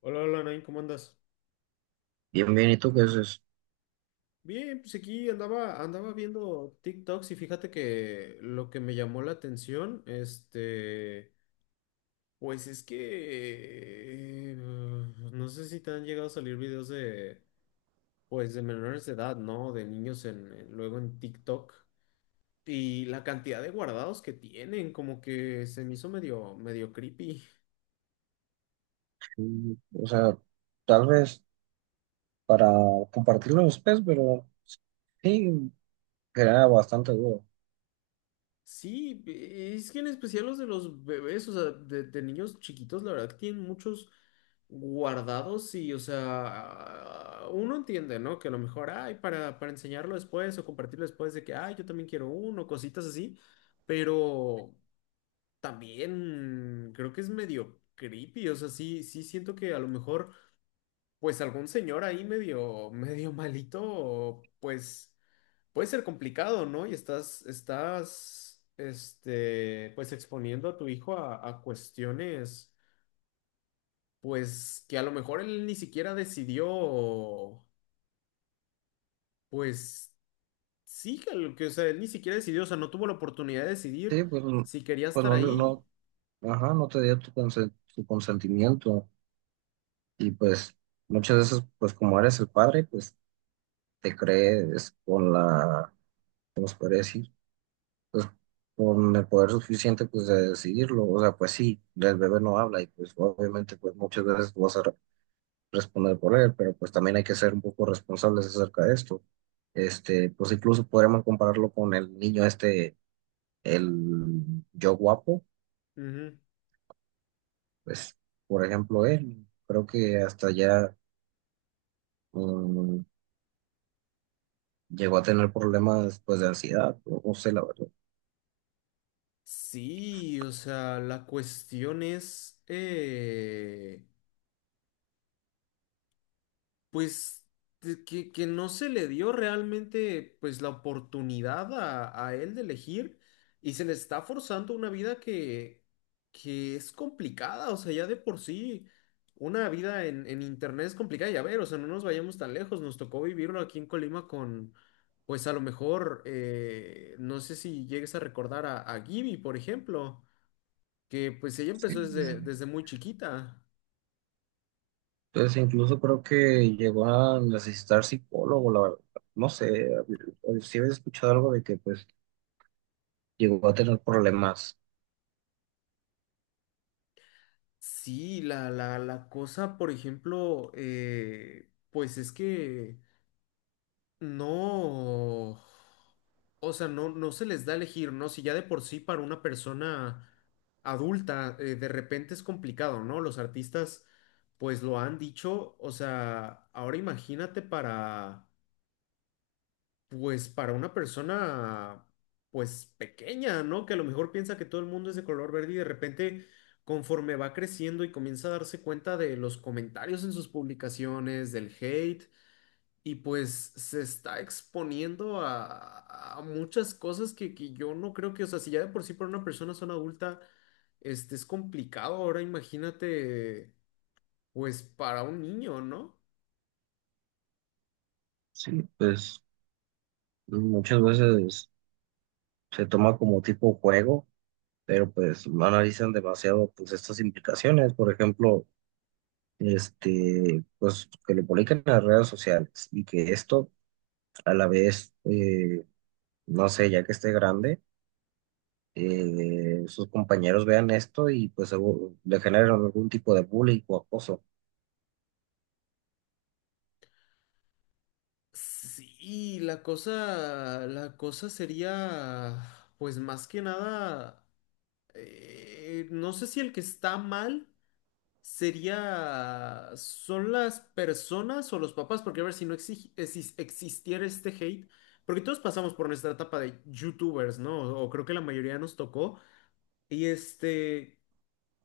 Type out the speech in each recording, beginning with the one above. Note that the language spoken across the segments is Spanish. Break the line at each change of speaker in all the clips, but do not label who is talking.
Hola, hola, Nain, ¿cómo andas?
Bien, bien, ¿y tú qué haces?
Bien, pues aquí andaba, viendo TikToks y fíjate que lo que me llamó la atención, este, pues es que no sé si te han llegado a salir videos de, pues de menores de edad, ¿no? De niños luego en TikTok y la cantidad de guardados que tienen, como que se me hizo medio, medio creepy.
Mm, o sea, tal vez para compartirlo después, pero sí, era bastante duro.
Sí, es que en especial los de los bebés, o sea, de niños chiquitos, la verdad que tienen muchos guardados y, o sea, uno entiende, ¿no? Que a lo mejor, ay, para enseñarlo después o compartirlo después de que, ay, yo también quiero uno, cositas así, pero también creo que es medio creepy, o sea, sí, sí siento que a lo mejor, pues algún señor ahí medio, medio malito, pues puede ser complicado, ¿no? Y estás, este, pues exponiendo a tu hijo a cuestiones, pues que a lo mejor él ni siquiera decidió, pues sí, que, lo que, o sea, él ni siquiera decidió, o sea, no tuvo la oportunidad de decidir
Sí, pues, mm,
si quería
pues
estar
no,
ahí.
no, ajá, no te dio tu consentimiento. Y pues muchas veces, pues como eres el padre, pues te crees con la, ¿cómo se puede decir? Pues con el poder suficiente, pues de decidirlo. O sea, pues sí, el bebé no habla y pues obviamente, pues muchas veces vas a responder por él, pero pues también hay que ser un poco responsables acerca de esto. Pues incluso podríamos compararlo con el niño este, el yo guapo,
Ujú.
pues por ejemplo él, creo que hasta ya mm, llegó a tener problemas pues de ansiedad, o no sé la verdad.
Sí, o sea, la cuestión es, pues de que no se le dio realmente pues la oportunidad a él de elegir y se le está forzando una vida que es complicada, o sea, ya de por sí una vida en internet es complicada, ya ver, o sea, no nos vayamos tan lejos, nos tocó vivirlo aquí en Colima con, pues a lo mejor, no sé si llegues a recordar a Gibi, por ejemplo, que pues ella
Sí.
empezó desde muy chiquita.
Entonces incluso creo que llegó a necesitar psicólogo, la verdad. No sé, si había escuchado algo de que pues llegó a tener problemas,
Sí, la cosa, por ejemplo, pues es que no, o sea, no se les da a elegir, ¿no? Si ya de por sí para una persona adulta, de repente es complicado, ¿no? Los artistas, pues lo han dicho, o sea, ahora imagínate para... Pues para una persona, pues pequeña, ¿no? Que a lo mejor piensa que todo el mundo es de color verde y de repente, conforme va creciendo y comienza a darse cuenta de los comentarios en sus publicaciones, del hate, y pues se está exponiendo a muchas cosas que yo no creo que, o sea, si ya de por sí para una persona son adulta, este es complicado. Ahora imagínate, pues para un niño, ¿no?
sí, pues muchas veces se toma como tipo juego, pero pues no analizan demasiado pues estas implicaciones, por ejemplo, pues que lo publiquen en las redes sociales y que esto a la vez, no sé, ya que esté grande, sus compañeros vean esto y pues seguro le generan algún tipo de bullying o acoso,
Sí, la cosa sería, pues más que nada, no sé si el que está mal sería, son las personas o los papás, porque a ver si no existiera este hate, porque todos pasamos por nuestra etapa de YouTubers, ¿no? O, creo que la mayoría nos tocó, y este,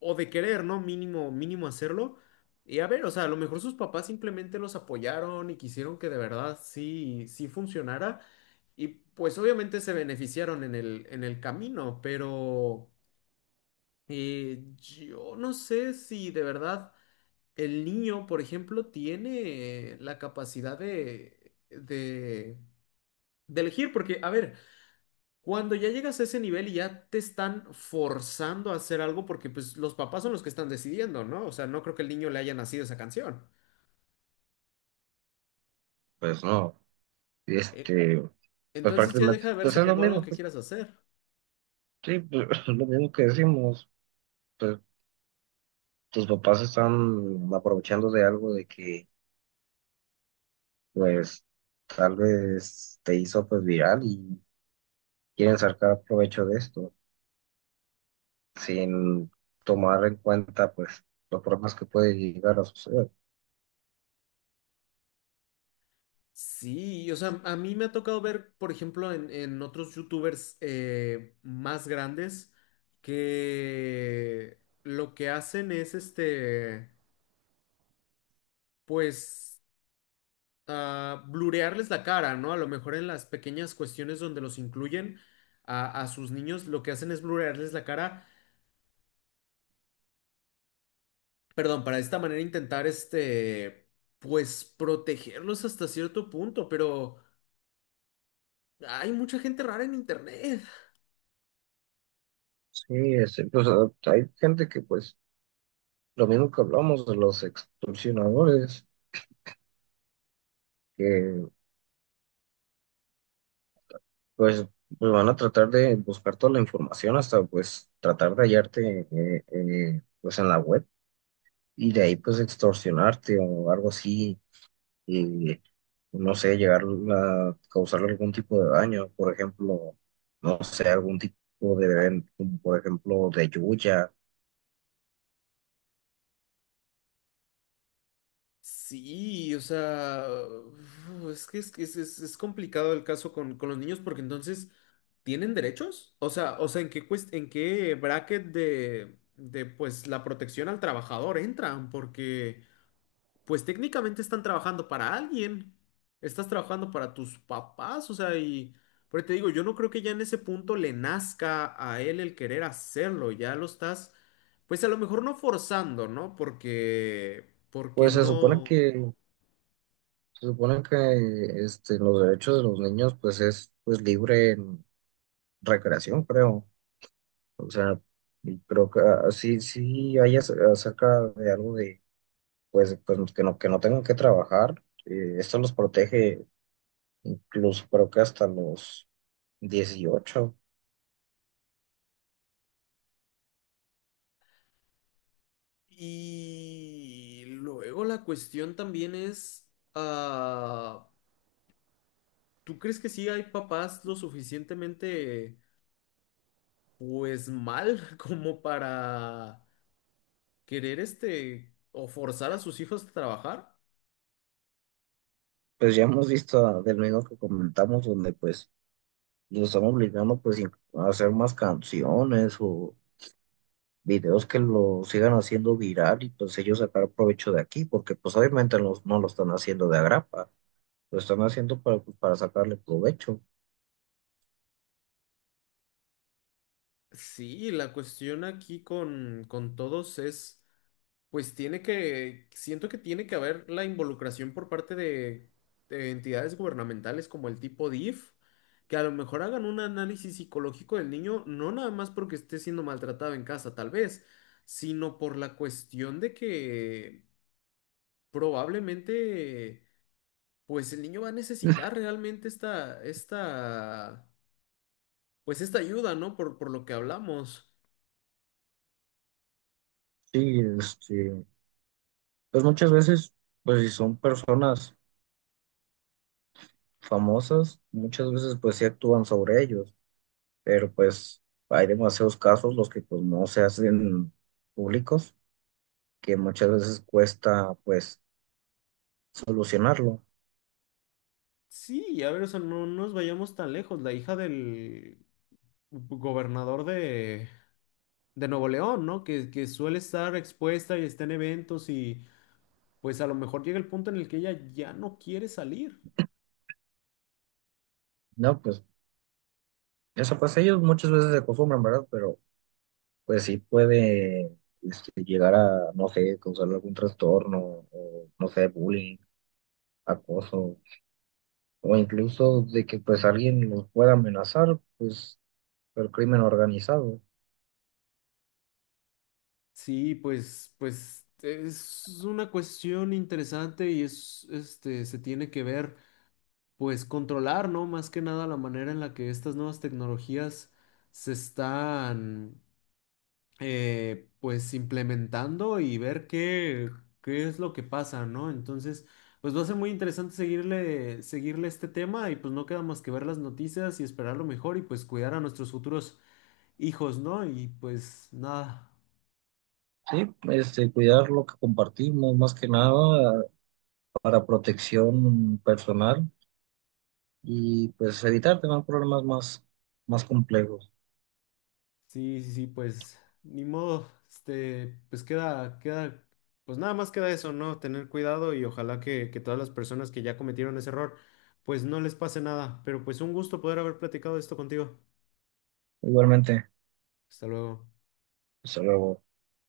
o de querer, ¿no? Mínimo, mínimo hacerlo. Y a ver, o sea, a lo mejor sus papás simplemente los apoyaron y quisieron que de verdad sí, sí funcionara. Y pues obviamente se beneficiaron en en el camino, pero yo no sé si de verdad el niño, por ejemplo, tiene la capacidad de elegir, porque, a ver, cuando ya llegas a ese nivel y ya te están forzando a hacer algo, porque pues los papás son los que están decidiendo, ¿no? O sea, no creo que el niño le haya nacido esa canción.
pues no,
Eh,
este, pues
entonces ya
prácticamente,
deja de
pues
verse
es lo
como algo
mismo
que
que,
quieras hacer.
sí, pues, lo mismo que decimos, pues tus papás están aprovechando de algo de que pues tal vez te hizo pues viral y quieren sacar provecho de esto sin tomar en cuenta pues los problemas que puede llegar a suceder.
Sí, o sea, a mí me ha tocado ver, por ejemplo, en otros youtubers más grandes que lo que hacen es este, pues, ah, blurearles la cara, ¿no? A lo mejor en las pequeñas cuestiones donde los incluyen a sus niños, lo que hacen es blurearles la cara, perdón, para de esta manera intentar este, pues, protegerlos hasta cierto punto, pero hay mucha gente rara en internet.
Sí, es, hay gente que pues lo mismo que hablamos de los extorsionadores que pues, pues, van a tratar de buscar toda la información hasta pues tratar de hallarte pues en la web y de ahí pues extorsionarte o algo así y no sé, llegar a causarle algún tipo de daño, por ejemplo, no sé, algún tipo de evento, como por ejemplo, de lluvia.
Sí, o sea, uf, es que es, que es, es complicado el caso con los niños porque entonces, ¿tienen derechos? O sea, ¿en qué, en qué bracket pues, la protección al trabajador entran? Porque, pues, técnicamente están trabajando para alguien. Estás trabajando para tus papás, o sea, y... Pero te digo, yo no creo que ya en ese punto le nazca a él el querer hacerlo, ya lo estás... Pues a lo mejor no forzando, ¿no? Porque, porque
Pues
no.
se supone que este, los derechos de los niños, pues es pues libre en recreación, creo. O sea, y creo que ah, sí, sí hay acerca de algo de, pues, pues que no tengan que trabajar. Esto los protege incluso creo que hasta los 18.
Y luego la cuestión también es, ah, ¿tú crees que sí hay papás lo suficientemente, pues mal como para querer este o forzar a sus hijos a trabajar?
Pues ya hemos visto del mismo que comentamos, donde pues los están obligando a hacer más canciones o videos que lo sigan haciendo viral y pues ellos sacar provecho de aquí, porque pues obviamente no lo están haciendo de agrapa, lo están haciendo para, pues, para sacarle provecho.
Sí, la cuestión aquí con todos es... Pues tiene que, siento que tiene que haber la involucración por parte de entidades gubernamentales como el tipo DIF, que a lo mejor hagan un análisis psicológico del niño, no nada más porque esté siendo maltratado en casa, tal vez, sino por la cuestión de que probablemente, pues el niño va a necesitar realmente esta, pues esta ayuda, ¿no? Por lo que hablamos.
Sí, pues muchas veces, pues si son personas famosas, muchas veces pues sí actúan sobre ellos, pero pues hay demasiados casos los que pues no se hacen públicos que muchas veces cuesta pues solucionarlo.
Sí, a ver, o sea, no nos vayamos tan lejos. La hija del gobernador de Nuevo León, ¿no? Que suele estar expuesta y está en eventos y pues a lo mejor llega el punto en el que ella ya no quiere salir.
No, pues eso pues ellos muchas veces se acostumbran, ¿verdad? Pero pues sí puede llegar a, no sé, causar algún trastorno o no sé, bullying, acoso o incluso de que pues alguien los pueda amenazar, pues por crimen organizado.
Sí, pues, pues es una cuestión interesante y es, este, se tiene que ver, pues controlar, ¿no? Más que nada la manera en la que estas nuevas tecnologías se están pues implementando y ver qué, qué es lo que pasa, ¿no? Entonces, pues va a ser muy interesante seguirle, seguirle este tema y pues no queda más que ver las noticias y esperar lo mejor y pues cuidar a nuestros futuros hijos, ¿no? Y pues nada,
Sí, cuidar lo que compartimos más que nada para protección personal y pues evitar tener problemas más, más complejos.
sí, sí, sí, pues ni modo, este, pues queda, queda, pues nada más queda eso, ¿no? Tener cuidado y ojalá que todas las personas que ya cometieron ese error, pues no les pase nada, pero pues un gusto poder haber platicado esto contigo.
Igualmente.
Hasta luego.
Hasta luego.